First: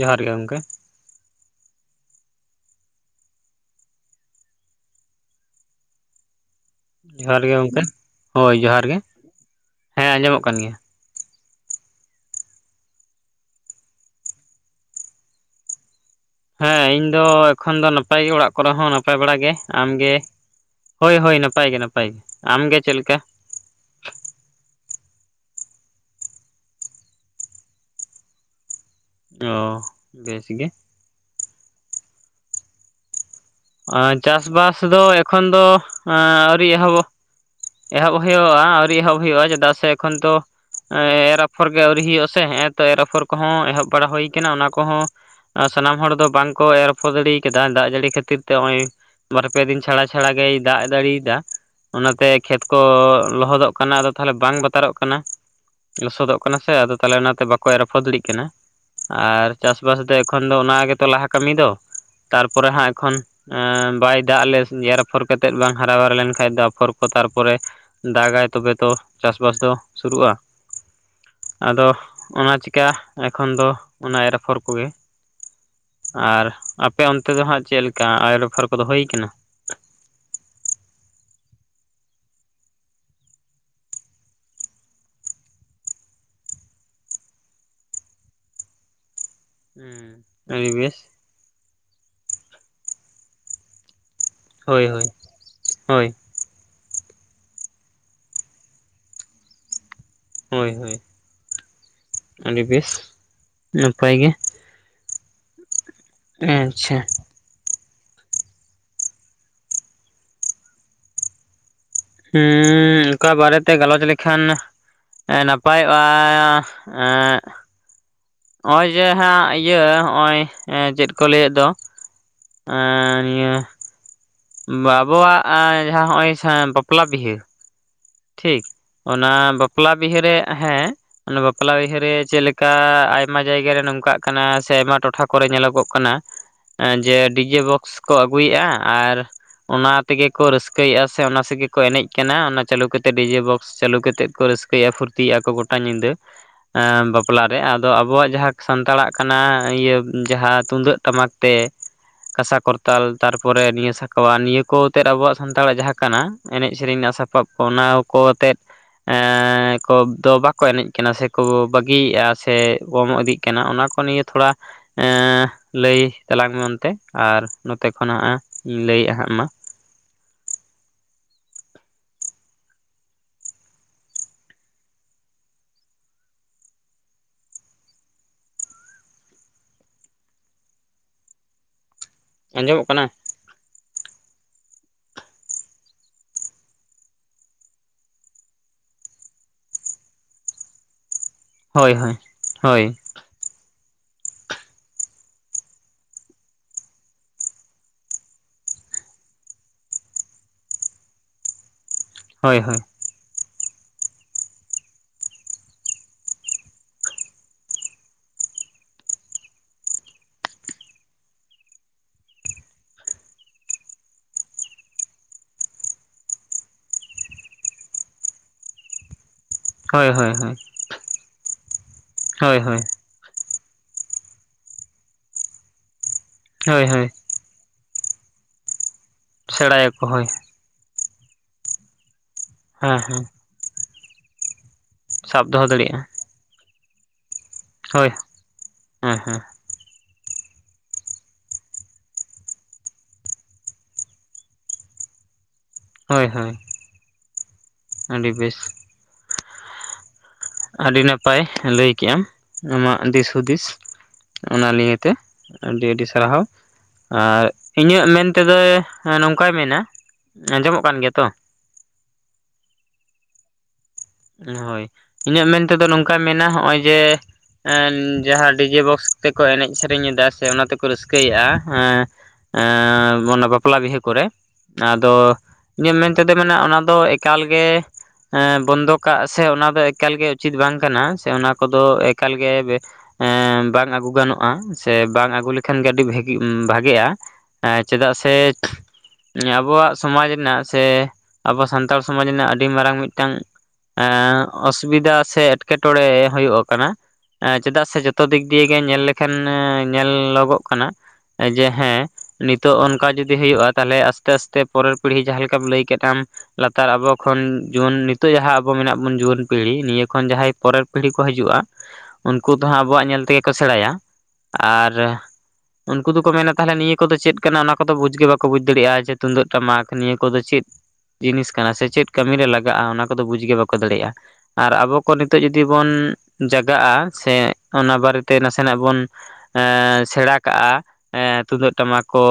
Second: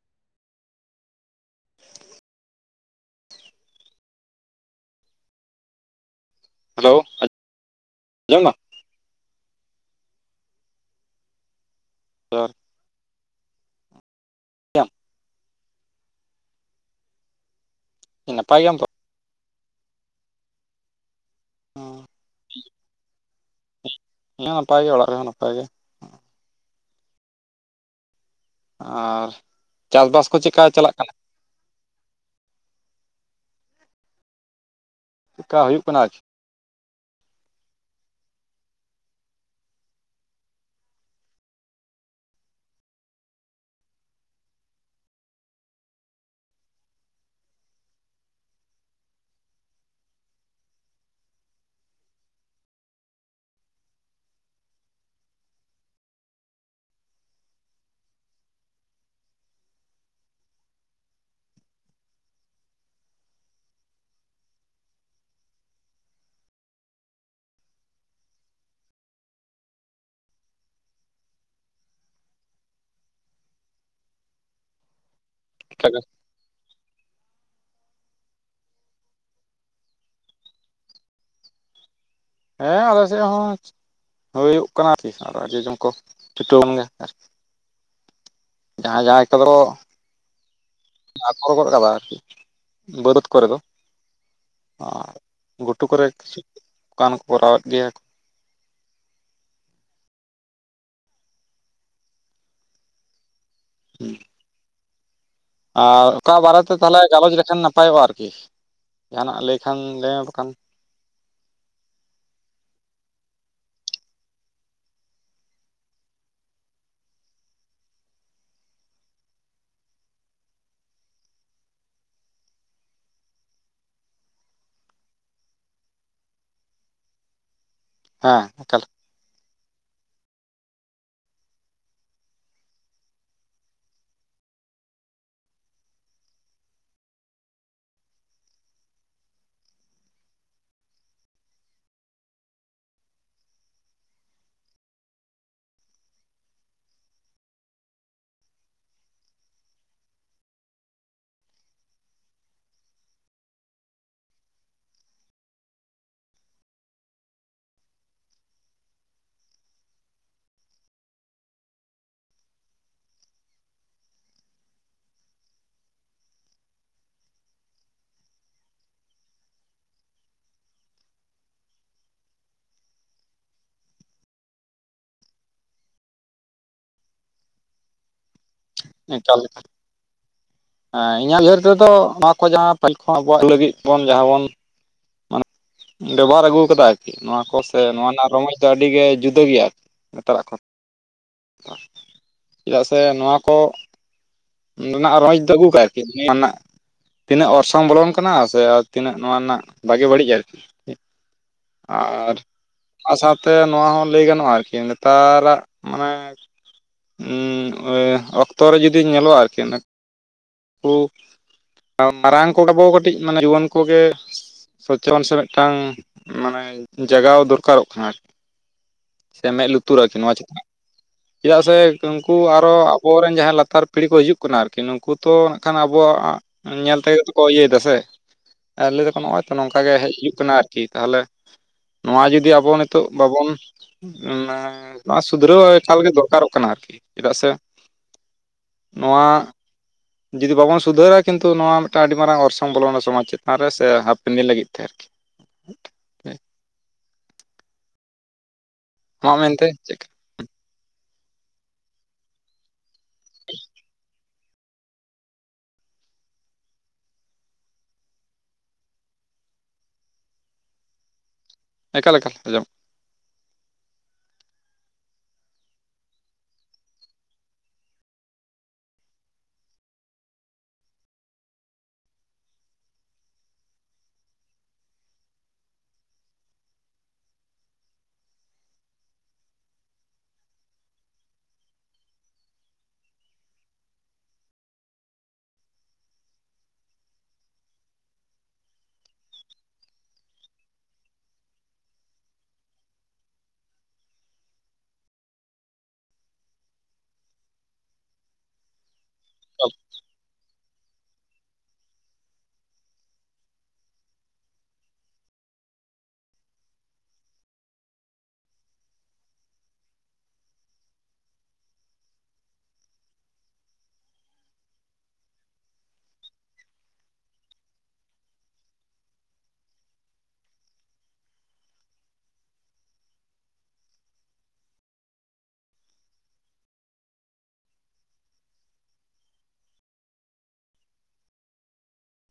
ᱡᱚᱦᱟᱨ ᱜᱮ ᱜᱚᱝᱠᱮ ᱦᱮᱞᱳ ᱡᱚᱦᱟᱨ ᱜᱮ ᱜᱚᱝᱠᱮ ᱟᱸᱡᱚᱢ ᱫᱟᱢ ᱦᱳᱭ ᱡᱚᱦᱟᱨ ᱜᱮ ᱦᱮᱸ ᱟᱸᱡᱚᱢᱚᱜ ᱠᱟᱱ ᱜᱮᱭᱟ ᱡᱚᱦᱟᱨ ᱜᱮᱭᱟᱢ ᱦᱮᱸ ᱤᱧ ᱫᱚ ᱮᱠᱷᱚᱱ ᱫᱚ ᱱᱟᱯᱟᱭ ᱜᱮ ᱚᱲᱟᱜ ᱠᱚᱨᱮ ᱜᱮᱭᱟᱢ ᱛᱚ ᱦᱚᱸ ᱱᱟᱯ ᱱᱟᱯᱟᱭ ᱵᱟᱲᱟ ᱜᱮ, ᱟᱢᱜᱮ, ᱦᱳᱭ ᱦᱳᱭ ᱱᱟᱯᱟᱭ ᱜᱮ ᱱᱟᱯᱟᱭ ᱜᱮ ᱟᱢᱜᱮ ᱪᱮᱫ ᱞᱮᱠᱟ ᱤᱧ ᱦᱚᱸ ᱱᱟᱯᱟᱭ ᱜᱮ, ᱚᱲᱟᱜ ᱠᱚᱨᱮᱦᱚᱸ ᱱᱟᱯᱟᱭ ᱜᱮ ᱟᱨ ᱚ ᱪᱟᱥᱵᱟᱥ ᱠᱚ ᱵᱮᱥ ᱪᱮᱫᱠᱟ ᱜᱮ ᱪᱟᱞᱟᱜ ᱠᱟᱱᱟ ᱚ, ᱪᱟᱥᱵᱟᱥ ᱫᱚ ᱮᱠᱷᱚᱱ ᱪᱮᱫᱠᱟ ᱫᱚ ᱦᱩᱭᱩᱜ ᱠᱟᱱᱟ ᱟᱨᱠᱤ ᱟᱹᱣᱨᱤ ᱮᱦᱚᱵᱚᱜ ᱮᱦᱚᱵ ᱦᱳᱭᱳᱣᱟ ᱟᱹᱣᱨᱤ ᱮᱦᱚᱵ ᱦᱳᱭᱳᱜ-ᱟ ᱪᱮᱫᱟᱜ ᱥᱮ ᱮᱠᱷᱚᱱ ᱛᱚ ᱮᱸᱻ ᱮᱨ ᱟᱯᱷᱚᱨ ᱜᱮ ᱟᱹᱣᱨᱤ ᱦᱩᱭᱩᱜ ᱟᱥᱮ ᱦᱮᱸᱜ-ᱮᱸ ᱛᱚ ᱮᱨᱟᱯᱷᱚᱨ ᱠᱚᱦᱚᱸ ᱮᱦᱚᱵ ᱵᱟᱲᱟ ᱦᱩᱭ ᱠᱟᱱᱟ ᱚᱱᱟ ᱠᱚᱦᱚᱸ ᱟᱨ ᱥᱟᱱᱟᱢ ᱦᱚᱲ ᱫᱚ ᱵᱟᱝᱠᱚ ᱮᱨᱟᱯᱷᱚᱨ ᱫᱟᱲᱮ ᱠᱟᱫᱟ ᱫᱟᱜ ᱡᱟᱹᱲᱤ ᱠᱷᱟᱹᱛᱤᱨ ᱛᱮ ᱦᱚᱸᱜ-ᱚᱭ ᱵᱟᱨ ᱯᱮ ᱫᱤᱱ ᱪᱷᱟᱲᱟ ᱪᱷᱟᱲᱟ ᱜᱮᱭ ᱫᱟᱜ ᱫᱟᱜ ᱡᱟᱲᱤᱭᱮᱫᱟ ᱚᱱᱟᱛᱮ ᱠᱷᱮᱛ ᱠᱚ ᱞᱚᱦᱚᱫᱚᱜ ᱠᱟᱱᱟ ᱟᱫᱚ ᱛᱟᱦᱞᱮ ᱵᱟᱝ ᱵᱟᱛᱟᱨᱚᱜ ᱠᱟᱱᱟ ᱞᱚᱥᱚᱫᱚᱜ ᱠᱟᱱᱟ ᱥᱮ ᱟᱫᱚ ᱛᱟᱦᱞᱮ ᱚᱱᱟᱛᱮ ᱵᱟᱠᱚ ᱮᱨ ᱟᱯᱷᱚᱨ ᱫᱟᱲᱤᱜ ᱠᱟᱱᱟ ᱟᱨ ᱪᱟᱥᱵᱟᱥ ᱫᱚ ᱮᱠᱷᱚᱱ ᱫᱚ ᱚᱱᱟ ᱜᱮᱛᱚ ᱞᱟᱦᱟ ᱠᱟᱹᱢᱤ ᱫᱚ ᱛᱟᱨᱯᱚᱨᱮ ᱦᱟᱸᱜ ᱮᱠᱷᱚᱱ ᱵᱟᱭ ᱫᱟᱜ ᱞᱮ, ᱮᱨ ᱟᱯᱷᱚᱨ ᱠᱟᱛᱮᱫ ᱵᱟᱝ ᱦᱟᱨᱟ ᱵᱟᱨ ᱞᱮᱱᱠᱷᱟᱡ ᱫᱚ ᱟᱯᱷᱚᱨ ᱛᱟᱨᱯᱚᱨᱮ ᱫᱟᱜᱟᱭ ᱛᱚᱵᱮ ᱛᱚ ᱪᱟᱥᱵᱟᱥ ᱫᱚ ᱥᱩᱨᱩᱜ-ᱟ ᱟᱫᱚ ᱚᱱᱟ ᱪᱮᱠᱟᱦ ᱮᱠᱷᱚᱱ ᱫᱚ ᱚᱱᱟ ᱮᱨ-ᱟᱯᱷᱚᱨ ᱠᱚᱜᱮ ᱠᱷᱟᱡ ᱫᱚ ᱟᱨ ᱟᱯᱮ ᱚᱱᱛᱮ ᱫᱚ ᱦᱟᱜ ᱪᱮᱫ ᱞᱮᱠᱟ ᱟᱭᱳ ᱨᱚᱯᱷᱟᱨ ᱠᱚᱫᱚ ᱦᱳᱭᱠᱟᱱᱟ? ᱦᱮᱸ ᱟᱞᱮ ᱥᱮᱜ ᱦᱚᱸ ᱦᱩᱭᱩᱜ ᱠᱟᱱᱟ ᱟᱨ ᱠᱤ ᱟᱨ ᱡᱚᱡᱚᱢ ᱠᱚ ᱪᱷᱩᱴᱟᱹᱣᱮᱱ ᱜᱮ ᱟᱨ ᱡᱟᱦᱟᱸ ᱡᱟᱦᱟᱸᱭ ᱠᱚᱫᱚ [unintelligible] ᱟᱹᱰᱤ ᱵᱮᱥ᱾ ᱫᱷᱟᱯᱚᱲ ᱜᱚᱫ ᱠᱟᱫᱟᱭ ᱟᱨᱠᱤ ᱵᱟᱹᱫᱟᱹᱛ ᱠᱚᱨᱮ ᱫᱚ᱾ ᱦᱳᱭ ᱦᱳᱭ ᱚ ᱜᱷᱩᱴᱩ ᱦᱳᱭ ᱠᱚᱨᱮ [unintelligible] ᱠᱟᱱ ᱠᱚ ᱠᱚᱨᱟᱣᱮᱫ ᱜᱮᱭᱟ ᱠᱚ, ᱦᱳᱭ ᱦᱳᱭ ᱟᱹᱰᱤ ᱵᱮᱥ ᱱᱟᱯᱟᱭ ᱜᱮ, ᱟᱨ ᱚᱠᱟ ᱵᱟᱨᱮᱛᱮ ᱟᱪᱪᱷᱟ ᱛᱟᱞᱮ ᱜᱟᱞᱚᱪ ᱞᱮᱠᱷᱟᱱ ᱱᱟᱯᱟᱭᱚᱜ-ᱟ ᱟᱨᱠᱤ ᱡᱟᱦᱟᱱᱟᱜ ᱞᱟᱹᱭ ᱠᱷᱟᱱ ᱞᱟᱹᱭᱢᱮ ᱵᱟᱠᱷᱟᱱ ᱦᱩᱸ ᱚᱠᱟ ᱵᱟᱨᱮᱛᱮ ᱜᱟᱞᱚᱪ ᱞᱮᱠᱷᱟᱱ ᱮ ᱱᱟᱯᱟᱭᱚᱜ-ᱟ ᱮᱜ ᱚᱭ ᱡᱮ ᱦᱟᱸᱜ ᱤᱭᱟᱹ ᱦᱚᱜ-ᱚᱭ ᱪᱮᱫ ᱠᱚ ᱞᱟᱹᱭᱮᱫ ᱫᱚ ᱮᱸ ᱱᱤᱭᱟᱹ ᱵᱟᱵᱚᱣᱟᱜ-ᱟᱸ ᱡᱟᱦᱟᱸ ᱦᱚᱜᱼᱚᱭ ᱵᱟᱯᱞᱟ ᱵᱤᱦᱟᱹ ᱦᱮᱸ ᱴᱷᱤᱠ ᱢᱟᱛᱟᱞᱮ ᱚᱱᱟ ᱵᱟᱯᱞᱟ ᱵᱤᱦᱟᱹᱨᱮ ᱦᱮᱸ ᱚᱱᱮ ᱵᱟᱯᱞᱟ ᱵᱤᱦᱟᱹᱨᱮ ᱪᱮᱞᱮᱠᱟ ᱟᱭᱢᱟ ᱡᱟᱭᱜᱟᱨᱮ ᱱᱚᱝᱠᱟᱜ ᱠᱟᱱᱟ ᱥᱮ ᱟᱭᱢᱟ ᱴᱚᱴᱷᱟ ᱠᱚᱨᱮ ᱧᱮᱞᱚᱜᱚᱜ ᱠᱟᱱᱟ, ᱡᱮ ᱰᱤᱡᱮ ᱵᱚᱠᱥ ᱠᱚ ᱟᱹᱜᱩᱭᱮᱜ-ᱟ ᱟᱨ ᱚᱱᱟ ᱛᱮᱜᱮ ᱠᱚ ᱨᱟᱹᱥᱠᱟᱹᱭᱮᱫᱼᱟ ᱥᱮ ᱚᱱᱟ ᱥᱮᱜᱮ ᱠᱚ ᱮᱱᱮᱡ ᱠᱟᱱᱟ ᱾ ᱪᱟᱹᱞᱩ ᱠᱟᱛᱮ ᱰᱤᱡᱮ ᱵᱚᱠᱥ ᱪᱟᱹᱞᱩ ᱠᱟᱛᱮ ᱠᱚ ᱨᱟᱹᱥᱠᱟᱹᱭᱟ ᱯᱷᱩᱨᱛᱤᱜᱼᱟ ᱠᱚ ᱜᱚᱴᱟ ᱧᱤᱫᱟᱹ᱾ ᱮᱸ ᱵᱟᱯᱞᱟ ᱨᱮ ᱟᱫᱚ ᱟᱵᱚᱣᱟᱜ ᱡᱟᱦᱟᱸ ᱥᱟᱱᱛᱟᱲᱟᱜ ᱠᱟᱱᱟ ᱤᱭᱟᱹ ᱡᱟᱦᱟᱸ ᱛᱩᱢᱫᱟᱹᱜ ᱴᱟᱢᱟᱠ ᱛᱮ ᱠᱟᱸᱥᱟ ᱠᱚᱨᱛᱟᱞ ᱛᱟᱨᱯᱚᱨᱮ ᱱᱤᱭᱟᱹ ᱥᱟᱠᱣᱟ ᱱᱤᱭᱟᱹ ᱠᱚ ᱚᱛᱮᱫ ᱟᱵᱚᱣᱟᱜ ᱥᱟᱱᱛᱟᱲᱟᱜ ᱡᱟᱦᱟᱸ ᱠᱟᱱᱟ ᱮᱱᱮᱡ ᱥᱮᱨᱮᱧ ᱨᱮᱱᱟᱜ ᱥᱟᱯᱟᱵ ᱚᱱᱟ ᱠᱚ ᱟᱛᱮᱫ ᱮᱸᱻ ᱠᱚᱵ ᱫᱚ ᱵᱟᱠᱚ ᱮᱱᱮᱡ ᱠᱟᱱᱟ ᱥᱮᱠᱚ ᱵᱟᱹᱜᱤᱭᱮᱫᱼᱟ ᱥᱮ ᱠᱚᱢ ᱤᱫᱤᱜ ᱠᱟᱱᱟ ᱾ ᱠᱟᱱᱟ ᱚᱱᱟ ᱠᱚ ᱱᱤᱭᱟᱹ ᱛᱷᱚᱲᱟ ᱮᱸᱻ ᱞᱟᱹᱭ ᱛᱟᱞᱟᱝ ᱢᱮ ᱚᱱᱛᱮ ᱟᱨ ᱱᱚᱛᱮ ᱠᱷᱚᱱ ᱦᱟᱸᱜ ᱤᱧ ᱞᱟᱹᱭᱮᱜ ᱦᱟᱸᱜ ᱢᱟ᱾ ᱮᱠᱟᱞ ᱮᱠᱟᱞ ᱦᱮᱸ ᱤᱧᱟᱹᱜ ᱩᱭᱦᱟᱹᱨ ᱛᱮᱫᱚ ᱱᱚᱣᱟ ᱠᱚ ᱡᱟᱦᱟᱸ ᱟᱸᱡᱚᱢᱚᱜ ᱯᱟᱹᱦᱤᱞ ᱠᱟᱱᱟ ᱠᱷᱚᱱ ᱟᱵᱚᱣᱟᱜ ᱞᱟᱹᱜᱤᱫ ᱵᱚᱱ ᱡᱟᱦᱟᱸ ᱵᱚᱱ ᱢᱟᱱᱮ ᱵᱮᱵᱚᱦᱟᱨ ᱟᱹᱜᱩ ᱠᱟᱫᱟ ᱟᱨᱠᱤ ᱱᱚᱣᱟ ᱠᱚ ᱥᱮ ᱱᱚᱣᱟ ᱨᱮᱱᱟᱜ ᱨᱚᱢᱚᱡᱽ ᱫᱚ ᱟᱹᱰᱤᱜᱮ ᱡᱩᱫᱟᱹ ᱜᱮᱭᱟ ᱟᱨᱠᱤ᱾ ᱱᱮᱛᱟᱨᱟᱜ ᱠᱷᱚᱱ ᱫᱚ, ᱦᱳᱭ ᱦᱳᱭ ᱦᱳᱭ ᱪᱮᱫᱟᱜ ᱥᱮ ᱱᱚᱣᱟ ᱠᱚ ᱱᱚᱰᱮ ᱱᱟᱜ ᱨᱚᱡᱽ ᱫᱚ ᱟᱹᱜᱩ ᱠᱟᱜᱼᱟ ᱟᱨᱠᱤ ᱱᱚᱣᱟ ᱨᱮᱱᱟᱜ ᱛᱤᱱᱟᱹᱜ ᱚᱨᱥᱚᱝ ᱵᱚᱞᱚᱱ ᱠᱟᱱᱟ ᱥᱮ ᱛᱤᱱᱟᱹᱜ ᱱᱚᱣᱟ ᱨᱮᱱᱟᱜ ᱵᱷᱟᱜᱮ ᱵᱟᱹᱲᱤᱡ ᱟᱨᱠᱤ᱾ ᱟᱨ ᱦᱳᱭ ᱦᱳᱭ ᱟᱨ ᱥᱟᱶᱛᱮ ᱱᱚᱣᱟ ᱦᱚᱸ ᱞᱟᱹᱭ ᱜᱟᱱᱚᱜᱼᱟ ᱟᱨᱠᱤ ᱱᱮᱛᱟᱨᱟᱜ ᱢᱟᱱᱮ ᱦᱩᱸ ᱚᱠᱛᱚ ᱨᱮ ᱡᱩᱫᱤ ᱧᱮᱞᱚᱜᱼᱟ ᱟᱨᱠᱤ ᱠᱩ ᱢᱟᱨᱟᱝ ᱠᱚᱫᱚᱵᱚ ᱠᱟᱹᱴᱤᱡ ᱢᱟᱱᱮ ᱨᱩᱣᱟᱹᱱ ᱠᱚᱜᱮ ᱥᱚᱪᱨᱚᱱ ᱥᱮ ᱢᱤᱫᱴᱟᱝ ᱢᱟᱱᱮ ᱡᱟᱜᱟᱣ ᱫᱚᱨᱠᱟᱨᱚᱜ ᱠᱟᱱᱟ ᱟᱨᱠᱤ᱾ ᱥᱮ ᱢᱮᱫ ᱞᱩᱛᱩᱨᱟ ᱦᱳᱭ ᱠᱤ ᱦᱳᱭ ᱱᱚᱣᱟ ᱦᱳᱭ ᱪᱮᱛᱟᱱ ᱪᱮᱫᱟᱜ ᱥᱮ ᱩᱱᱠᱩ ᱦᱳᱭ ᱟᱨᱚ ᱦᱳᱭ ᱟᱵᱚᱨᱮᱱ ᱡᱟᱦᱟᱸᱭ ᱞᱟᱛᱟᱨ ᱯᱤᱲᱦᱤ ᱠᱚ ᱦᱤᱡᱩᱜ ᱠᱟᱱᱟ ᱟᱨᱠᱤ ᱱᱩᱠᱩ ᱛᱚ ᱠᱷᱟᱱ ᱟᱵᱚᱣᱟᱜ ᱦᱳᱭ ᱧᱮᱞ ᱦᱳᱭ ᱛᱮ ᱜᱮᱠᱚ ᱤᱭᱟᱹᱭ ᱫᱟ ᱥᱮ ᱞᱟᱹᱭ ᱫᱟᱠᱚ ᱱᱚᱜᱼᱚᱭ ᱛᱚ ᱱᱚᱝᱠᱟ ᱜᱮ ᱥᱮᱬᱟᱭᱟᱠᱚ ᱦᱮᱡ ᱦᱳᱭ ᱦᱩᱭᱩᱜ ᱠᱟᱱᱟ ᱟᱨᱠᱤ ᱛᱟᱦᱚᱞᱮ ᱱᱚᱣᱟ ᱡᱩᱫᱤ ᱟᱵᱚ ᱦᱮᱸ ᱱᱤᱛᱚᱜ ᱦᱮᱸ ᱵᱟᱵᱚᱱ ᱱᱚᱣᱟ ᱥᱟᱵ ᱥᱩᱫᱷᱨᱟᱹᱣ ᱫᱚᱦᱚ ᱮᱠᱟᱞ ᱫᱟᱲᱮᱭᱟᱜᱼᱟ ᱜᱮ ᱫᱚᱨᱠᱟᱨᱚᱜ ᱠᱟᱱᱟ ᱟᱨᱠᱤ ᱪᱮᱫᱟᱜ ᱥᱮ ᱦᱳᱭ ᱦᱮᱸ ᱱᱚᱣᱟ [inaudible] ᱡᱩᱫᱤ ᱵᱟᱵᱚᱱ ᱥᱩᱫᱷᱟᱹᱨᱟ ᱠᱤᱱᱛᱩ ᱱᱚᱣᱟ ᱢᱤᱫᱴᱟᱝ ᱟᱹᱰᱤ ᱢᱟᱨᱟᱝ ᱚᱨᱥᱚᱝ ᱵᱚᱞᱚᱱᱟ ᱥᱚᱢᱟᱡᱽ ᱪᱮᱛᱟᱱ ᱨᱮ ᱥᱮ ᱦᱟᱯᱮᱱ ᱫᱤᱱ ᱞᱟᱹᱜᱤᱫ ᱛᱮ ᱟᱨᱠᱤ᱾ ᱦᱳᱭ ᱦᱳᱭ ᱟᱹᱰᱤ ᱵᱮᱥ᱾ ᱱᱚᱣᱟ ᱢᱮᱱᱛᱮ ᱪᱮᱫ ᱟᱹᱰᱤ ᱱᱟᱯᱟᱭ ᱞᱟᱹᱭ ᱠᱮᱜ ᱟᱢ ᱟᱢᱟᱜ ᱫᱤᱥ ᱦᱩᱫᱤᱥ ᱾ ᱚᱱᱟ ᱱᱤᱭᱮᱛᱮ ᱟᱹᱰᱤ ᱟᱹᱰᱤ ᱥᱟᱨᱦᱟᱣ ᱾ ᱟᱨ ᱤᱧᱟᱹᱜ ᱢᱮᱱ ᱛᱮᱫᱚ ᱱᱚᱝᱠᱟᱭ ᱢᱮᱱᱟ ᱟᱸᱡᱚᱢᱚᱜ ᱠᱟᱱ ᱜᱮᱭᱟ ᱛᱚ ᱮᱠᱟᱞ ᱮᱠᱟᱞ ᱟᱸᱡᱚᱢ ᱦᱳᱭ ᱤᱧᱟᱹᱜ ᱢᱮᱱ ᱛᱮᱫᱚ ᱱᱚᱝᱠᱟᱭ ᱢᱮᱱᱟ ᱱᱚᱜᱼᱚᱭ ᱡᱮ ᱡᱟᱦᱟᱸ ᱰᱤᱡᱮ ᱵᱚᱠᱥ ᱛᱮᱠᱚ ᱮᱱᱮᱡ ᱥᱮᱨᱮᱧ ᱮᱫᱟ ᱥᱮ ᱚᱱᱟ ᱛᱮᱠᱚ ᱨᱟᱹᱥᱠᱟᱹᱭᱮᱫᱼᱟ ᱾ ᱮ ᱢᱟᱱᱮ ᱵᱟᱯᱞᱟ ᱵᱤᱦᱟᱹ ᱠᱚᱨᱮ ᱾ ᱟᱫᱚ ᱤᱧᱟᱹᱜ ᱢᱮᱱ ᱛᱮᱫᱚ ᱢᱟᱱᱮ ᱚᱱᱟ ᱫᱚ ᱮᱠᱟᱞᱜ ᱵᱚᱱᱫᱚᱠ ᱠᱟᱜ ᱥᱮ ᱚᱱᱟ ᱫᱚ ᱮᱠᱟᱞ ᱜᱮ ᱩᱪᱤᱛ ᱵᱟᱝ ᱠᱟᱱᱟ ᱥᱮ ᱚᱱᱟ ᱠᱚᱫᱚ ᱮᱠᱟᱞ ᱜᱮ ᱵᱟᱝ ᱟᱹᱜᱩ ᱜᱟᱱᱚᱜᱼᱟ ᱥᱮ ᱵᱟᱝ ᱟᱹᱜᱩ ᱞᱮᱠᱷᱟᱱ ᱜᱮ ᱟᱹᱰᱤ ᱵᱷᱮᱜᱮ ᱵᱷᱟᱜᱮᱜᱼᱟ ᱦᱮᱸ ᱪᱮᱫᱟᱜ ᱥᱮ ᱟᱵᱚᱣᱟᱜ ᱥᱚᱢᱟᱡᱽ ᱨᱮᱱᱟᱜ ᱥᱮ ᱟᱵᱚ ᱥᱟᱱᱛᱟᱲ ᱥᱚᱢᱟᱡᱽ ᱨᱮᱱᱟᱜ ᱟᱹᱰᱤ ᱢᱟᱨᱟᱝ ᱢᱤᱫᱴᱟᱝ ᱮ ᱚᱥᱩᱵᱤᱫᱷᱟ ᱥᱮ ᱮᱸᱴᱠᱮᱴᱬᱮ ᱦᱩᱭᱩᱜ ᱠᱟᱱᱟ ᱾ ᱸ ᱪᱮᱫᱟᱜ ᱥᱮ ᱡᱚᱛᱚ ᱫᱤᱠ ᱫᱤᱭᱮ ᱜᱮ ᱧᱮᱞ ᱞᱮᱠᱷᱟᱱ ᱧᱮᱞᱚᱜᱚᱜ ᱡᱮ ᱦᱮᱸ ᱱᱤᱛᱚᱜ ᱚᱱᱠᱟ ᱡᱚᱫᱤ ᱦᱩᱭᱩᱜᱼᱟ ᱛᱟᱦᱚᱞᱮ ᱟᱥᱛᱮ ᱟᱥᱛᱮ ᱯᱚᱨᱮᱨ ᱯᱤᱲᱦᱤ ᱡᱟᱦᱟᱸ ᱞᱮᱠᱟᱢ ᱞᱟᱹᱭ ᱠᱮᱫ ᱟᱢ ᱞᱟᱛᱟᱨ ᱟᱵᱚ ᱠᱷᱚᱱ ᱡᱩᱣᱟᱹᱱ ᱱᱤᱛᱚᱜ ᱡᱟᱦᱟᱸ ᱟᱵᱚ ᱢᱮᱱᱟᱜ ᱵᱚᱱ ᱡᱩᱣᱟᱹᱱ ᱯᱤᱲᱦᱤ ᱱᱤᱭᱟᱹ ᱠᱷᱚᱱ ᱡᱟᱦᱟᱸᱭ ᱯᱚᱨᱮᱨ ᱯᱤᱲᱦᱤ ᱠᱚ ᱦᱤᱡᱩᱜᱼᱟ ᱩᱱᱠᱩ ᱫᱚᱦᱟᱸᱜ ᱟᱵᱚᱣᱟᱜ ᱧᱮᱞ ᱛᱮᱜᱮ ᱠᱚ ᱥᱮᱬᱟᱭᱟ ᱟᱨ ᱩᱱᱠᱩ ᱫᱚᱠᱚ ᱢᱮᱱᱟ ᱛᱟᱦᱚᱞᱮ ᱱᱤᱭᱟᱹ ᱠᱚᱫᱚ ᱪᱮᱫ ᱠᱟᱱᱟ ᱚᱱᱟ ᱠᱚᱫᱚ ᱵᱩᱡᱽ ᱜᱮ ᱵᱟᱠᱚ ᱵᱩᱡᱽ ᱫᱟᱲᱮᱭᱟᱜᱼᱟ ᱡᱮ ᱛᱩᱢᱫᱟᱹᱜ ᱴᱟᱢᱟᱠ ᱱᱤᱭᱟᱹ ᱠᱚᱫᱚ ᱪᱮᱫ ᱡᱤᱱᱤᱥ ᱠᱟᱱᱟ ᱥᱮ ᱪᱮᱫ ᱠᱟᱹᱢᱤᱨᱮ ᱞᱟᱜᱟᱜᱼᱟ ᱚᱱᱟ ᱠᱚᱫᱚ ᱵᱩᱡᱽ ᱜᱮ ᱵᱟᱠᱚ ᱫᱟᱲᱮᱭᱟᱜᱼᱟ ᱟᱨ ᱟᱵᱚ ᱠᱚ ᱱᱤᱛᱚᱜ ᱡᱩᱫᱤ ᱵᱚᱱ ᱡᱟᱜᱟᱜᱼᱟ ᱥᱮ ᱚᱱᱟ ᱵᱟᱨᱮᱛᱮ ᱱᱟᱥᱮᱱᱟᱜ ᱵᱚᱱ ᱥᱮᱬᱟ ᱠᱟᱜᱼᱟ ᱛᱩᱢᱫᱟᱹᱜ ᱴᱟᱢᱟᱠ ᱠᱚ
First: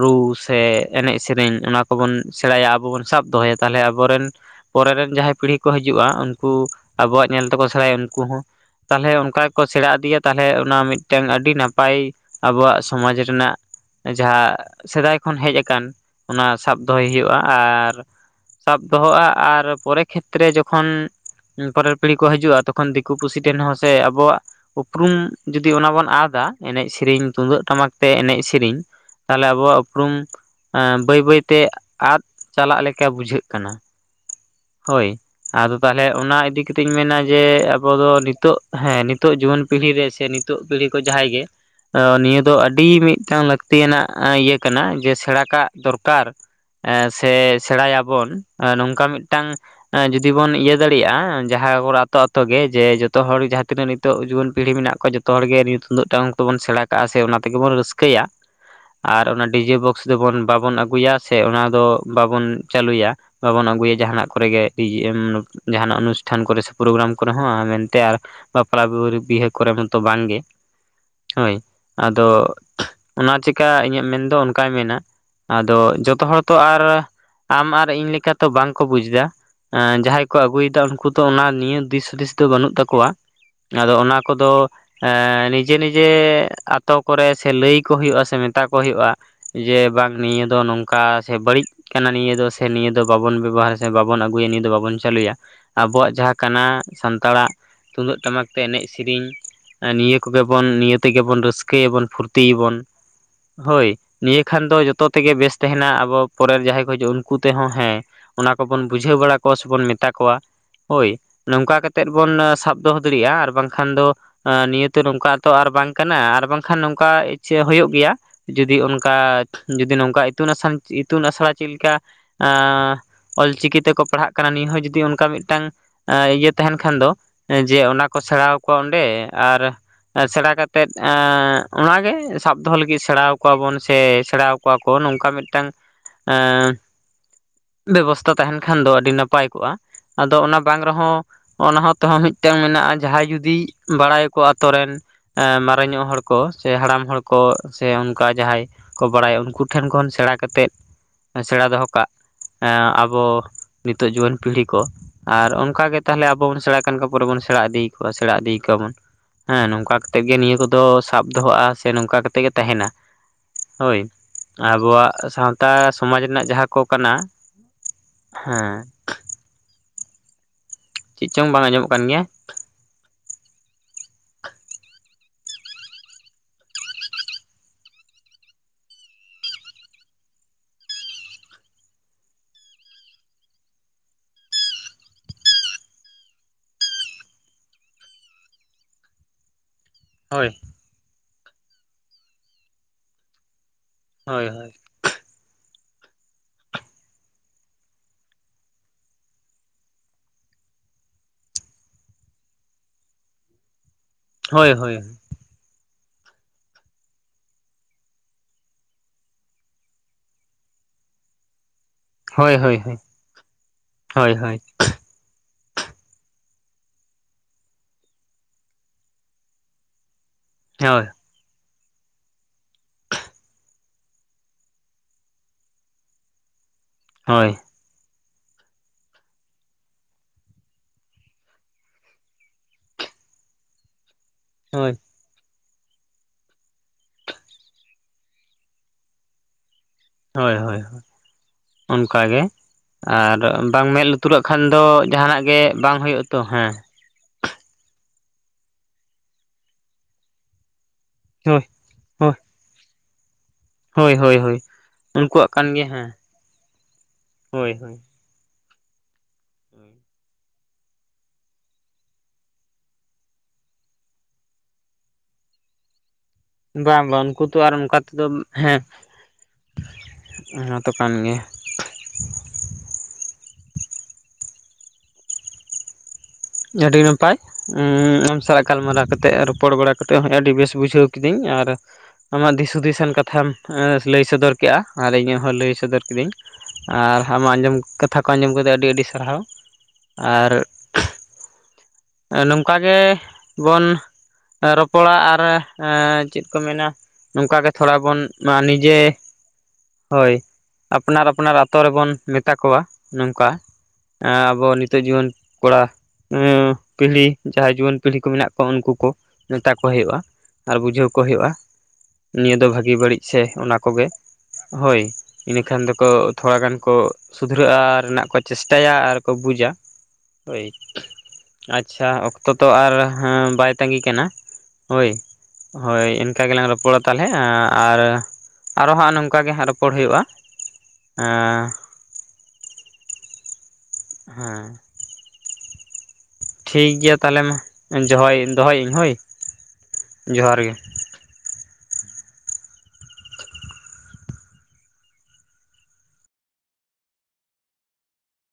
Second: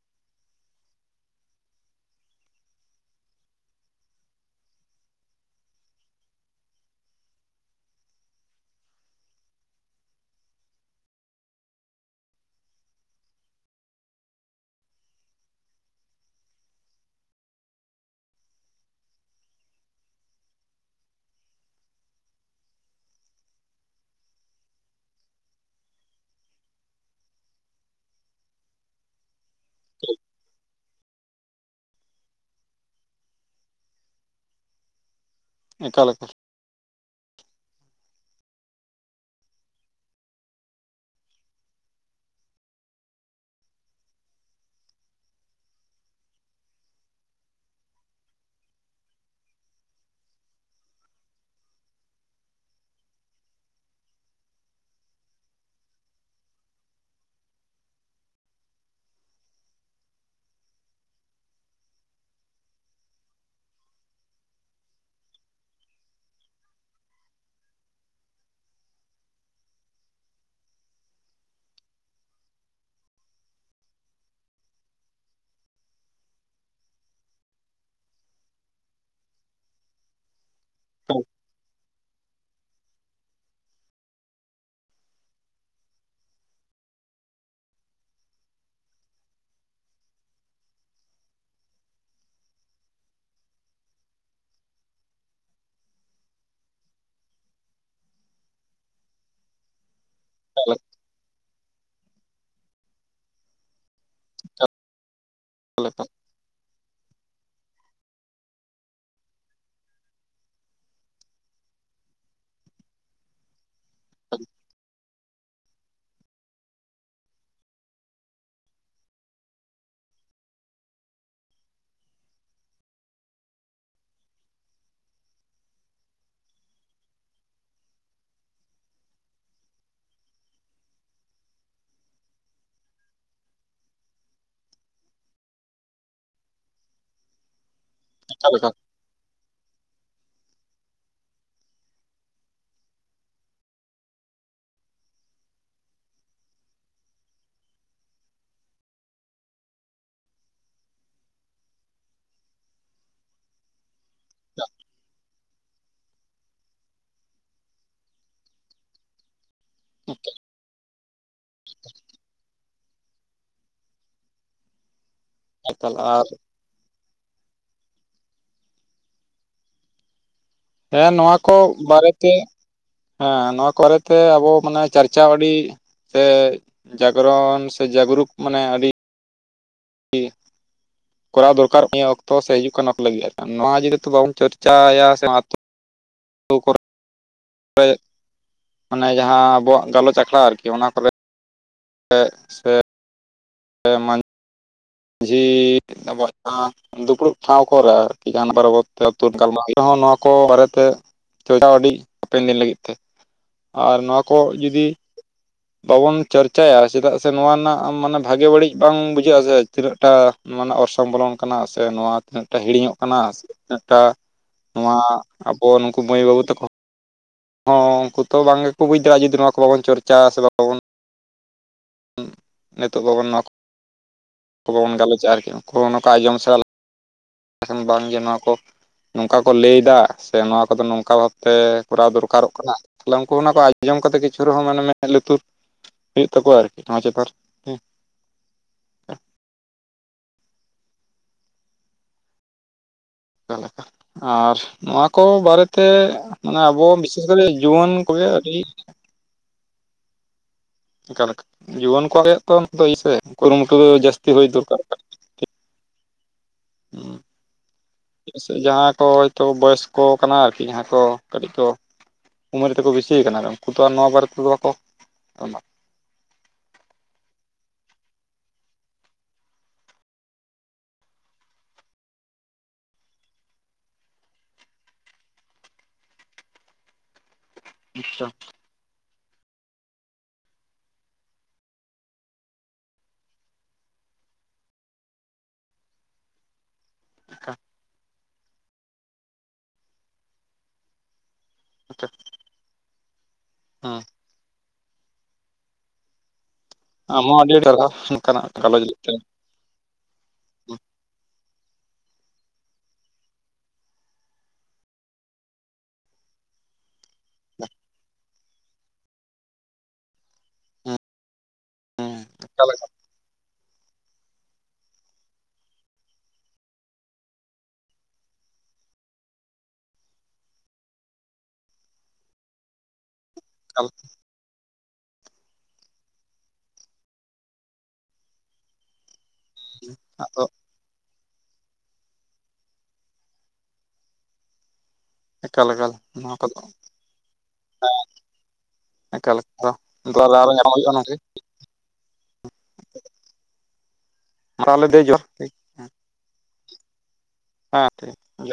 ᱨᱩ ᱥᱮ ᱮᱱᱮᱡ ᱥᱮᱨᱮᱧ ᱚᱱᱟ ᱠᱚᱵᱚᱱ ᱥᱮᱬᱟᱭᱟ ᱟᱵᱚ ᱵᱚᱱ ᱥᱟᱵ ᱫᱚᱦᱚᱭᱟ ᱛᱟᱦᱚᱞᱮ ᱟᱵᱚᱨᱮᱱ ᱯᱚᱨᱮᱨᱮ ᱨᱮᱱ ᱡᱟᱦᱟᱸᱭ ᱯᱤᱲᱦᱤ ᱠᱚ ᱦᱤᱡᱩᱜᱼᱟ ᱩᱱᱠᱩ ᱟᱵᱚᱣᱟᱜ ᱧᱮᱞ ᱛᱮᱠᱚ ᱥᱮᱬᱟᱭᱟ ᱩᱱᱠᱩ ᱦᱚᱸ ᱛᱟᱦᱚᱞᱮ ᱚᱱᱠᱟ ᱜᱮᱠᱚ ᱥᱮᱬᱟ ᱤᱫᱤᱭᱟ ᱛᱟᱦᱚᱞᱮ ᱚᱱᱟ ᱢᱤᱫᱴᱟᱝ ᱟᱹᱰᱤ ᱱᱟᱯᱟᱭ ᱟᱵᱚᱣᱟᱜ ᱥᱚᱢᱟᱡᱽ ᱨᱮᱱᱟᱜ ᱡᱟᱦᱟᱸ ᱥᱮᱫᱟᱭ ᱠᱷᱚᱱ ᱦᱮᱡ ᱟᱠᱟᱱ ᱚᱱᱟ ᱥᱟᱵ ᱫᱚᱦᱚᱭ ᱦᱩᱭᱩᱜᱼᱟ ᱟᱨ ᱥᱟᱵ ᱫᱚᱦᱚᱜᱼᱟ ᱟᱨ ᱯᱚᱨᱮ ᱠᱷᱮᱛᱨᱮ ᱡᱚᱠᱷᱚᱱ ᱯᱚᱨᱮᱨ ᱯᱤᱲᱦᱤ ᱠᱚ ᱦᱤᱡᱩᱜᱼᱟ ᱛᱚᱠᱷᱚᱱ ᱫᱤᱠᱩ ᱯᱩᱥᱤ ᱴᱷᱮᱱ ᱦᱚᱸ ᱥᱮ ᱟᱵᱚᱣᱟᱜ ᱩᱯᱨᱩᱢ ᱡᱩᱫᱤ ᱚᱱᱟ ᱵᱚᱱ ᱟᱫᱟ ᱮᱱᱮᱡ ᱥᱮᱨᱮᱧ ᱛᱩᱢᱫᱟᱹᱜ ᱴᱟᱢᱟᱠ ᱛᱮ ᱮᱱᱮᱡ ᱥᱮᱨᱮᱤᱧ ᱛᱟᱦᱞᱮ ᱟᱵᱚᱣᱟᱜ ᱩᱯᱨᱩᱢ ᱮ ᱵᱟᱹᱭ ᱵᱟᱹᱭᱛᱮ ᱟᱫ ᱪᱟᱞᱟᱜ ᱞᱮᱠᱟ ᱵᱩᱡᱷᱟᱹᱜ ᱠᱟᱱᱟ᱾ ᱦᱳᱭ ᱟᱫᱚ ᱛᱟᱦᱚᱞᱮ ᱮᱠᱟᱞ ᱮᱠᱟᱞ ᱚᱱᱟ ᱤᱫᱤ ᱠᱟᱛᱮᱧ ᱢᱮᱱᱟ ᱡᱮ ᱟᱵᱚ ᱫᱚ ᱱᱤᱛᱚᱜ ᱦᱮᱸ ᱱᱤᱛᱚᱜ ᱡᱩᱣᱟᱹᱱ ᱯᱤᱲᱦᱤ ᱨᱮ ᱥᱮ ᱱᱤᱛᱚᱜ ᱯᱤᱲᱦᱤ ᱠᱚ ᱡᱟᱦᱟᱸᱭ ᱜᱮ ᱱᱤᱭᱟᱹ ᱫᱚ ᱟᱹᱰᱤ ᱢᱤᱫᱴᱟᱝ ᱞᱟᱹᱠᱛᱤᱭᱟᱱᱟᱜ ᱤᱭᱟᱹ ᱠᱟᱱᱟ ᱡᱮ ᱥᱮᱬᱟ ᱠᱟᱜ ᱫᱚᱨᱠᱟᱨ ᱮ ᱥᱮ ᱥᱮᱬᱟᱭᱟᱵᱚᱱ ᱱᱚᱝᱠᱟ ᱢᱤᱫᱴᱟᱝ ᱡᱩᱫᱤ ᱵᱚᱱ ᱤᱭᱟᱹ ᱫᱟᱲᱮᱭᱟᱜᱼᱟ ᱡᱟᱦᱟᱸ ᱦᱚᱲ ᱟᱛᱳ ᱟᱛᱳ ᱜᱮ ᱡᱮ ᱡᱚᱛᱚ ᱦᱚᱲ ᱡᱟᱦᱟᱸ ᱛᱤᱱᱟᱹᱜ ᱱᱤᱛᱚᱜ ᱡᱩᱣᱟᱹᱱ ᱯᱤᱲᱦᱤ ᱢᱮᱱᱟᱜ ᱠᱚᱣᱟ ᱡᱚᱛᱚ ᱦᱚᱲ ᱜᱮᱮ ᱱᱤᱭᱟᱹ ᱛᱩᱢᱫᱟᱹᱜ ᱴᱟᱢᱟᱠ ᱛᱮᱵᱚᱱ ᱥᱮᱬᱟ ᱠᱟᱜᱼᱟ ᱥᱮ ᱚᱱᱟ ᱛᱮᱜᱮᱵᱚᱱ ᱨᱟᱹᱥᱠᱟᱹᱭᱟ ᱟᱨ ᱚᱱᱟ ᱰᱤᱡᱮ ᱵᱚᱠᱥ ᱫᱚᱵᱚᱱ ᱵᱟᱵᱚᱱ ᱟᱹᱜᱩᱭᱟ ᱥᱮ ᱚᱱᱟ ᱫᱚ ᱵᱟᱵᱚᱱ ᱪᱟᱹᱞᱩᱭᱟ ᱵᱟᱵᱚᱱ ᱟᱹᱜᱩᱭᱟ ᱡᱟᱦᱟᱱᱟᱜ ᱠᱚᱨᱮᱜᱮ ᱡᱟᱦᱟᱱᱟᱜ ᱚᱱᱩᱥᱴᱷᱟᱱ ᱠᱚᱨᱮ ᱥᱮ ᱯᱨᱳᱜᱨᱟᱢ ᱠᱚᱨᱮ ᱦᱚᱸ ᱢᱮᱱᱛᱮ ᱟᱨ ᱵᱟᱯᱞᱟᱤᱦ ᱵᱤᱦᱟᱹ ᱠᱚᱨᱮ ᱢᱟᱛᱚ ᱵᱟᱝᱜᱮ ᱦᱳᱭ ᱟᱫᱚ ᱚᱱᱟ ᱪᱮᱠᱟ ᱤᱧᱟᱹᱜ ᱢᱮᱱᱫᱚ ᱚᱱᱠᱟᱭ ᱢᱮᱱᱟ ᱟᱫᱚ ᱡᱚᱛᱚ ᱦᱚᱲ ᱛᱚ ᱟᱨ ᱟᱢ ᱟᱨ ᱤᱧ ᱞᱮᱠᱟ ᱛᱚ ᱵᱟᱝᱠᱚ ᱵᱩᱡᱷᱟᱹ ᱮ ᱡᱟᱦᱟᱸᱭ ᱠᱚ ᱟᱹᱜᱩᱭᱮᱫᱟ ᱩᱱᱠᱩ ᱫᱚ ᱮᱠᱟᱞ ᱚᱱᱟ ᱱᱤᱭᱟᱹ ᱫᱤᱥ ᱦᱩᱫᱤᱥ ᱫᱚ ᱵᱟᱹᱱᱩᱜ ᱛᱟᱠᱚᱣᱟ ᱟᱫᱚ ᱚᱱᱟ ᱠᱚᱫᱚ ᱱᱤᱡᱮ ᱱᱤᱡᱮ ᱟᱛᱳ ᱠᱚᱨᱮ ᱥᱮ ᱞᱟᱹᱭ ᱠᱚ ᱦᱩᱭᱩᱜᱼᱟ ᱥᱮ ᱢᱮᱛᱟ ᱠᱚ ᱦᱩᱭᱩᱜᱼᱟ ᱡᱮ ᱵᱟᱝ ᱱᱤᱭᱟᱹ ᱫᱚ ᱱᱚᱝᱠᱟ ᱥᱮ ᱵᱟᱹᱲᱤᱡ ᱠᱟᱱᱟ ᱱᱤᱭᱟᱹ ᱫᱚ ᱥᱮ ᱱᱤᱭᱟᱹ ᱫᱚ ᱵᱟᱵᱚᱱ ᱵᱮᱵᱚᱦᱟᱨ ᱥᱮ ᱵᱟᱵᱚᱱ ᱟᱹᱜᱩᱭᱟ ᱱᱤᱭᱟᱹ ᱫᱚ ᱵᱟᱵᱚᱱ ᱪᱟᱹᱞᱩᱭᱟ ᱟᱵᱚᱣᱟᱜ ᱡᱟᱦᱟᱸ ᱠᱟᱱᱟ ᱥᱟᱱᱛᱟᱲᱟᱜ ᱛᱩᱢᱫᱟᱜ ᱴᱟᱢᱟᱠ ᱛᱮ ᱮᱱᱮᱡ ᱥᱮᱨᱮᱧ ᱱᱤᱭᱟᱹ ᱠᱚᱜᱮ ᱵᱚᱱ ᱱᱤᱭᱟᱹ ᱛᱮᱜᱮ ᱵᱚᱱ ᱨᱟᱹᱥᱠᱟᱹ ᱨᱟᱹᱠᱟᱹᱭᱟᱵᱚᱱ ᱯᱷᱩᱨᱛᱤᱭᱟᱵᱚᱱ ᱦᱳᱭ ᱱᱤᱭᱟᱹ ᱠᱷᱟᱱ ᱫᱚ ᱡᱚᱛᱚ ᱛᱮᱜᱮ ᱵᱮᱥ ᱛᱟᱦᱮᱱᱟ ᱟᱵᱚ ᱯᱚᱨᱮ ᱡᱟᱦᱟᱸᱭ ᱠᱚ ᱦᱤᱡᱩᱜᱼᱟ ᱩᱱᱠᱩ ᱛᱮᱦᱚᱸ ᱦᱮᱸ ᱚᱱᱟ ᱠᱚᱵᱚᱱ ᱵᱩᱡᱷᱟᱹᱣ ᱵᱟᱲᱟ ᱠᱚᱣᱟ ᱥᱮᱵᱚᱱ ᱢᱮᱛᱟ ᱠᱚᱣᱟ ᱦᱳᱭ ᱱᱚᱝᱠᱟ ᱠᱟᱛᱮᱜ ᱵᱚᱱ ᱥᱟᱵ ᱫᱚᱦᱚ ᱫᱟᱲᱤᱭᱟᱜᱼᱟ ᱟᱨ ᱵᱟᱝᱠᱷᱟᱱ ᱫᱚ ᱤᱭᱟᱹ ᱛᱚ ᱱᱚᱝᱠᱟ ᱛᱚ ᱟᱨ ᱵᱟᱝ ᱠᱟᱱᱟ ᱟᱨ ᱵᱟᱝᱠᱷᱟᱱ ᱱᱚᱝᱠᱟ ᱤᱪᱪᱷᱟᱹ ᱦᱩᱭᱩᱜ ᱜᱮᱭᱟ ᱡᱩᱫᱤ ᱚᱱᱠᱟ ᱡᱩᱫᱤ ᱱᱚᱝᱠᱟ ᱤᱛᱩᱱ ᱟᱥ ᱤᱛᱩᱱ ᱟᱥᱲᱟ ᱪᱮᱫᱞᱮᱠᱟ ᱚᱞᱪᱤᱠᱤ ᱛᱮᱠᱚ ᱯᱟᱲᱦᱟᱜ ᱠᱟᱱᱟ ᱱᱤᱭᱟᱹ ᱦᱚᱸ ᱡᱩᱫᱤ ᱚᱱᱠᱟ ᱢᱤᱫᱴᱟᱝ ᱤᱭᱟᱹ ᱛᱟᱦᱮᱱ ᱠᱷᱟᱱ ᱫᱚ ᱡᱮ ᱚᱱᱟ ᱠᱚ ᱥᱮᱬᱟᱣ ᱠᱚᱣᱟ ᱚᱸᱰᱮ ᱟᱨ ᱥᱮᱬᱟ ᱠᱟᱛᱮᱜ ᱚᱱᱟᱜᱮ ᱥᱟᱵ ᱫᱚᱦᱚ ᱞᱟᱹᱜᱤᱫ ᱥᱮᱬᱟ ᱟᱠᱚᱣᱟᱵᱚᱱ ᱥᱮ ᱥᱮᱬᱟ ᱠᱚᱣᱟ ᱠᱚ ᱱᱚᱝᱠᱟ ᱢᱤᱫᱴᱟᱝ ᱵᱮᱵᱚᱥᱛᱟ ᱮᱠᱟᱞ ᱛᱟᱦᱮᱱ ᱮᱠᱟᱞ ᱠᱷᱟᱱ ᱫᱚ ᱟᱹᱰᱤ ᱱᱟᱯᱟᱭ ᱠᱚᱜᱼᱟ ᱟᱫᱚ ᱚᱱᱟ ᱵᱟᱝ ᱨᱮᱦᱚᱸ ᱚᱱᱟ ᱦᱚᱸ ᱛᱮᱦᱚᱸ ᱢᱤᱫᱴᱟᱝ ᱢᱮᱱᱟᱜᱼᱟ ᱡᱟᱦᱟᱸᱭ ᱡᱩᱫᱤ ᱵᱟᱲᱟᱭᱟᱠᱚ ᱟᱛᱳ ᱨᱮᱱ ᱢᱟᱨᱟᱝ ᱧᱚᱜ ᱦᱚᱲ ᱠᱚ ᱥᱮ ᱦᱟᱲᱟᱢ ᱦᱚᱲ ᱠᱚ ᱥᱮ ᱚᱱᱠᱟ ᱡᱟᱦᱟᱸᱭ ᱠᱚ ᱵᱟᱲᱟᱭᱟ ᱩᱱᱠᱩ ᱴᱷᱮᱱ ᱠᱷᱚᱱ ᱥᱮᱬᱟ ᱠᱟᱛᱮᱫ ᱥᱮᱬᱟ ᱫᱚᱦᱚ ᱠᱟᱜ ᱟᱵᱚ ᱱᱤᱛᱚᱜ ᱡᱩᱣᱟᱹᱱ ᱯᱤᱲᱦᱤ ᱠᱚ ᱟᱨ ᱚᱱᱠᱟ ᱜᱮ ᱛᱟᱦᱚᱞᱮ ᱟᱵᱚ ᱵᱚᱱ ᱥᱮᱬᱟᱭ ᱠᱷᱟᱱ ᱯᱚᱨ ᱵᱚᱱ ᱥᱮᱬᱟ ᱤᱫᱤ ᱠᱚᱣᱟ ᱥᱮᱬᱟ ᱤᱫᱤ ᱠᱚᱣᱟᱵᱚᱱ ᱦᱮᱸ ᱱᱚᱝᱠᱟ ᱠᱟᱛᱮᱜ ᱜᱮ ᱱᱤᱭᱟᱹ ᱠᱚᱫᱚ ᱥᱟᱵ ᱫᱚᱦᱚᱜᱼᱟ ᱥᱮ ᱱᱚᱝᱠᱟ ᱠᱟᱛᱮᱜ ᱜᱮ ᱛᱟᱦᱮᱱᱟ ᱦᱳᱭ ᱟᱵᱚᱣᱟᱜ ᱥᱟᱶᱛᱟ ᱮᱠᱟᱞ ᱥᱚᱢᱟᱡᱽ ᱟᱨ ᱨᱮᱱᱟᱜ ᱡᱟᱦᱟᱸ ᱠᱚ ᱠᱟᱱᱟ ᱦᱮᱸ ᱦᱮᱸ ᱪᱮᱫ ᱱᱚᱣᱟ ᱪᱚᱝ ᱠᱚ ᱵᱟᱝ ᱟᱸᱡᱚᱢᱚᱜ ᱠᱟᱱ ᱵᱟᱨᱮ ᱜᱮᱭᱟ ᱛᱮ ᱦᱮᱸ ᱱᱚᱣᱟ ᱠᱚᱨᱮ ᱛᱮ ᱟᱵᱚ ᱢᱟᱱᱮ ᱪᱟᱨᱪᱟᱣ ᱟᱹᱰᱤ ᱛᱮ ᱡᱟᱜᱽᱨᱚᱱ ᱥᱮ ᱡᱟᱜᱽᱨᱩᱠ ᱢᱟᱱᱮ ᱟᱹᱰᱤ [unintelligible] ᱠᱚᱨᱟᱣ ᱫᱚᱨᱠᱟᱨ ᱱᱤᱭᱟᱹ ᱚᱠᱛᱚ ᱥᱮ ᱦᱤᱡᱩᱜ ᱠᱟᱱ ᱚᱠᱛᱚ ᱱᱚᱣᱟ ᱡᱩᱫᱤ ᱵᱟᱵᱚᱱ ᱪᱚᱨᱪᱟᱭᱟ ᱥᱮ [unintelligible] ᱢᱟᱱᱮ ᱡᱟᱦᱟᱸ ᱟᱵᱚᱣᱟᱜ ᱜᱟᱞᱚᱪ ᱟᱠᱷᱲᱟ ᱦᱳᱭ ᱟᱨᱠᱤ ᱚᱱᱟ ᱠᱚᱨᱮ ᱛᱮᱜ ᱥᱮ [unintelligible] ᱦᱳᱭ ᱦᱳᱭ ᱡᱷᱤᱻᱻ ᱟᱵᱚᱣᱟᱜ ᱛᱟᱝ ᱫᱩᱯᱲᱩᱵ ᱴᱷᱟᱶ ᱠᱚᱨᱮ ᱟᱨᱠᱤ ᱜᱟᱱ ᱯᱟᱨᱵᱚᱛ ᱛᱮ ᱟᱹᱛᱩ ᱜᱟᱞᱢᱟᱨᱟᱣ ᱱᱚᱣᱟ ᱠᱚ ᱵᱟᱨᱮᱛᱮ ᱪᱟᱞᱟᱣ ᱟᱹᱰᱤ ᱦᱟᱯᱮᱱ ᱫᱤᱱ ᱞᱟᱹᱜᱤᱫ ᱛᱮ ᱟᱨ ᱱᱚᱣᱟ ᱠᱚ ᱦᱳᱭ ᱡᱩᱫᱤ ᱵᱟᱵᱚᱱ ᱪᱟᱨᱪᱟᱭᱟ ᱪᱮᱫᱟᱜ ᱥᱮ ᱱᱚᱣᱟ ᱨᱮᱱᱟᱜ ᱢᱟᱱᱮ ᱵᱷᱟᱜᱮ ᱵᱟᱹᱲᱤᱡ ᱵᱟᱝ ᱵᱩᱡᱷᱟᱹᱜ-ᱟ ᱥᱮ ᱛᱤᱱᱟᱹᱜ ᱴᱟ ᱢᱟᱱᱮ ᱚᱨᱥᱚᱝ ᱵᱚᱞᱚᱱ ᱠᱟᱱᱟ ᱥᱮ ᱱᱚᱣᱟ ᱛᱤᱱᱟᱹᱜ ᱦᱳᱭ ᱦᱳᱭ ᱴᱟᱜ ᱦᱳᱭ ᱦᱤᱲᱤᱧᱚᱜ ᱠᱟᱱᱟ ᱥᱮ ᱛᱤᱱᱟᱹᱜ ᱴᱟᱜ ᱦᱳᱭ ᱦᱳᱭ ᱱᱚᱣᱟ ᱟᱵᱚ ᱱᱩᱠᱩ ᱢᱟᱹᱭ ᱵᱟᱹᱵᱩ ᱛᱟᱠᱚ ᱦᱳ ᱠᱩ ᱛᱚ ᱵᱟᱝᱜᱮᱠᱚ ᱵᱩᱡ ᱫᱟᱲᱮᱭᱟᱜ-ᱟ ᱡᱩᱫᱤ ᱱᱚᱣᱟ ᱠᱚ ᱵᱟᱵᱚᱱ ᱪᱚᱨᱪᱟ ᱥᱮ ᱵᱟᱵᱚᱱ ᱦᱳᱭ ᱱᱤᱛᱚᱜ ᱵᱟᱵᱚᱱ ᱱᱚᱣᱟ ᱠᱚ ᱵᱟᱵᱚᱱ ᱜᱟᱞᱚᱪ-ᱟ ᱟᱨᱠᱤ ᱩᱱᱠᱩ [unintelligible] ᱥᱮᱲᱟ ᱦᱳᱭ [unintelligible] ᱵᱟᱝᱜᱮ ᱱᱚᱣᱟ ᱠᱚ ᱱᱚᱝᱠᱟ ᱠᱚ ᱞᱟᱹᱭᱫᱟ ᱥᱮ ᱱᱚᱣᱟ ᱠᱚᱫᱚ ᱱᱚᱝᱠᱟ ᱵᱷᱟᱵᱛᱮ ᱠᱚᱨᱟᱣ ᱫᱚᱨᱠᱟᱨᱚᱜ ᱠᱟᱱᱟ ᱛᱟᱦᱞᱮ ᱩᱱᱠᱩ ᱠᱚ ᱟᱡᱚᱢ ᱠᱟᱛᱮ ᱠᱤᱪᱷᱩ ᱨᱮᱦᱚᱸ ᱢᱟᱱᱮ ᱦᱳᱭ ᱢᱮᱫ ᱞᱩᱛᱩᱨ ᱦᱩᱭᱩᱜ ᱛᱟᱠᱚᱣᱟ ᱟᱨᱠᱤ ᱱᱚᱣᱟ ᱪᱮᱛᱟᱱ ᱦᱳᱭ ᱦᱳᱭ ᱦᱳᱭ ᱚᱱᱠᱟ ᱜᱮ ᱟᱨ ᱚᱱᱠᱟ ᱞᱮᱠᱟ ᱵᱟᱝ ᱢᱮᱫ ᱞᱩᱛᱩᱨᱟᱜ ᱟᱨ ᱠᱷᱟᱱ ᱫᱚ ᱱᱚᱣᱟ ᱠᱚ ᱡᱟᱦᱱᱟᱜ ᱜᱮ ᱵᱟᱨᱮᱛᱮ ᱵᱟᱝ ᱦᱩᱭᱩᱜ ᱟᱛᱚ ᱢᱟᱱᱮ ᱦᱮ ᱟᱵᱚ ᱵᱤᱥᱮᱥ ᱡᱩᱣᱟᱹᱱ ᱠᱚᱜᱮ ᱟᱹᱰᱤ [unintelligible] ᱦᱳᱭ ᱡᱩᱣᱟᱹᱱ ᱦᱳᱭ ᱠᱚᱣᱟᱜᱮ ᱛᱚ [unintelligible] ᱦᱳᱭ ᱦᱳᱭ ᱦᱩᱭ ᱦᱳᱭ ᱫᱚᱨᱠᱟᱨ ᱠᱟᱱᱟ ᱩᱱᱠᱩᱣᱟᱜ ᱠᱟᱱ ᱜᱮᱭᱟ ᱦᱮ ᱦᱳᱭ ᱪᱮᱫᱟᱜ ᱥᱮ ᱡᱟᱦᱟᱸ ᱠᱚ ᱦᱚᱭᱛᱚ ᱵᱚᱭᱚᱥᱠᱚ ᱠᱟᱱᱟ ᱟᱨᱠᱤ ᱡᱟᱦᱟᱸ ᱠᱚ ᱠᱟᱹᱴᱤᱡ ᱠᱚ ᱩᱢᱮᱨ ᱛᱮᱠᱚ ᱵᱤᱥᱤ ᱠᱟᱱᱟ ᱩᱱᱠᱩ ᱫᱚ ᱱᱚᱣᱟ ᱵᱟᱨᱮ ᱛᱮᱫᱚ ᱵᱟᱠᱚ ᱵᱟᱝ ᱵᱟᱝ ᱩᱱᱠᱩ ᱛᱚ ᱟᱨ ᱚᱱᱠᱟ ᱛᱮᱫᱚ ᱦᱮᱸ ᱚᱱᱟ ᱛᱚ ᱠᱟᱱ ᱜᱮᱭᱟ ᱟᱹᱰᱤ ᱱᱟᱯᱟᱭ ᱟᱢ ᱥᱟᱞᱟᱜ ᱜᱟᱞᱢᱟᱨᱟᱣ ᱠᱟᱛᱮᱫ ᱨᱚᱯᱚᱲ ᱵᱟᱲᱟ ᱠᱟᱛᱮᱫ ᱦᱚᱸ ᱟᱹᱰᱤ ᱵᱮᱥ ᱵᱩᱡᱷᱟᱹᱣ ᱠᱤᱫᱟᱹᱧ ᱟᱨ ᱟᱢᱟᱜ ᱫᱤᱥ ᱦᱩᱫᱤᱥᱟᱱ ᱠᱟᱛᱷᱟᱢ ᱞᱟᱹᱭ ᱥᱚᱫᱚᱨ ᱠᱮᱫ-ᱟ ᱟᱨ ᱤᱧᱟᱜ ᱦᱚᱸ ᱞᱟᱹᱭ ᱥᱚᱫᱚᱨ ᱠᱤᱫᱟᱹᱧ ᱟᱨ ᱟᱢᱟᱜ ᱟᱸᱡᱚᱢ ᱠᱟᱛᱷᱟ ᱠᱚ ᱟᱸᱡᱚᱢ ᱠᱟᱛᱮ ᱟᱹᱰᱤ ᱟᱹᱰᱤ ᱥᱟᱨᱦᱟᱣ ᱟᱨ ᱟᱪᱪᱷᱟ ᱱᱚᱝᱠᱟ ᱜᱮ ᱵᱚᱱ ᱨᱚᱯᱚᱲᱟ ᱟᱨ ᱪᱮᱫ ᱠᱚ ᱢᱮᱱᱟ ᱟᱢ ᱦᱚᱸ ᱟᱹᱰᱤ ᱱᱚᱝᱠᱟ ᱟᱹᱰᱤ ᱜᱮ ᱥᱟᱨᱦᱟᱣ ᱛᱷᱚᱲᱟ ᱵᱚᱱ ᱱᱚᱝᱠᱟᱱᱟᱜ ᱱᱚᱣᱟ ᱜᱟᱞᱚᱪ ᱱᱤᱡᱮ ᱞᱟᱹᱜᱤᱫ ᱛᱮ ᱦᱮᱸ ᱦᱳᱭ ᱟᱯᱱᱟᱨ ᱟᱯᱱᱟᱨ ᱟᱹᱛᱳ ᱨᱮᱵᱚᱱ ᱢᱮᱛᱟ ᱠᱚᱣᱟ ᱱᱚᱝᱠᱟ ᱦᱮᱸ ᱟᱵᱚ ᱱᱤᱛᱚᱜ ᱡᱩᱣᱟᱹᱱ ᱠᱚᱲᱟ ᱩᱸᱻ ᱯᱤᱲᱦᱤ ᱡᱟᱦᱟᱸᱭ ᱡᱩᱣᱟᱹᱱ ᱯᱤᱲᱦᱤ ᱠᱚ ᱢᱮᱱᱟᱜ ᱠᱚᱣᱟ ᱩᱱᱠᱩ ᱠᱚ ᱢᱮᱛᱟ ᱠᱚ ᱦᱩᱭᱩᱜ-ᱟ ᱟᱨ ᱵᱩᱡᱷᱟᱹᱣ ᱠᱚ ᱦᱩᱭᱩᱜ-ᱟ ᱱᱤᱭᱟᱹ ᱫᱚ ᱮᱠᱟᱞ ᱮᱠᱟᱞ ᱵᱷᱟᱹᱜᱤ ᱵᱟᱹᱲᱤᱡ ᱥᱮ ᱚᱱᱟ ᱠᱚᱜᱮ ᱦᱳᱭ ᱤᱱᱟᱹ ᱠᱷᱟᱱ ᱫᱚᱠᱚ ᱛᱷᱚᱲᱟ ᱜᱟᱱ ᱠᱚ ᱥᱩᱫᱷᱨᱟᱹᱜ-ᱟ ᱨᱮᱱᱟᱜ ᱠᱚ ᱪᱮᱥᱴᱟᱭᱟ ᱟᱨ ᱠᱚ ᱵᱩᱡᱟ ᱦᱳᱭ ᱟᱪᱪᱷᱟ ᱚᱠᱛᱚ ᱛᱚ ᱟᱨ ᱵᱟᱭ ᱛᱟᱺᱜᱤ ᱠᱟᱱᱟ ᱦᱳᱭ ᱦᱳᱭ ᱤᱱᱠᱟ ᱜᱮᱞᱟᱝ ᱨᱚᱯᱚᱲᱟ ᱛᱟᱦᱚᱞᱮ ᱟᱨ ᱟᱨᱚ ᱦᱟᱸᱜ ᱱᱚᱝᱠᱟ ᱚᱱᱠᱟ ᱜᱮ ᱦᱟᱸᱜ ᱨᱚᱯᱚᱲ ᱦᱩᱭᱩᱜᱼᱟ ᱟᱫᱚ ᱟᱸᱻ ᱦᱮᱸ ᱮᱠᱟᱞᱼᱮᱠᱟᱞ ᱴᱷᱤᱠ ᱜᱮᱭᱟ ᱛᱟᱦᱞᱮ ᱢᱟ [unintelligible] ᱫᱚᱦᱚᱭ ᱫᱚᱦᱚᱭᱮᱫᱟᱹᱧ ᱦᱳᱭ ᱮᱠᱟᱞ ᱮᱠᱟᱞ ᱟᱨᱚ ᱡᱚᱦᱟᱨ ᱜᱮ ᱧᱟᱯᱟᱢ [inaudible] ᱦᱩᱭᱩᱜᱼᱟ ᱱᱚᱝᱠᱟ ᱜᱮ ᱛᱟᱦᱚᱞᱮ ᱫᱮ [unintelligible] ᱦᱮᱸ ᱴᱷᱤᱠ ᱡᱚᱦᱟᱨ᱾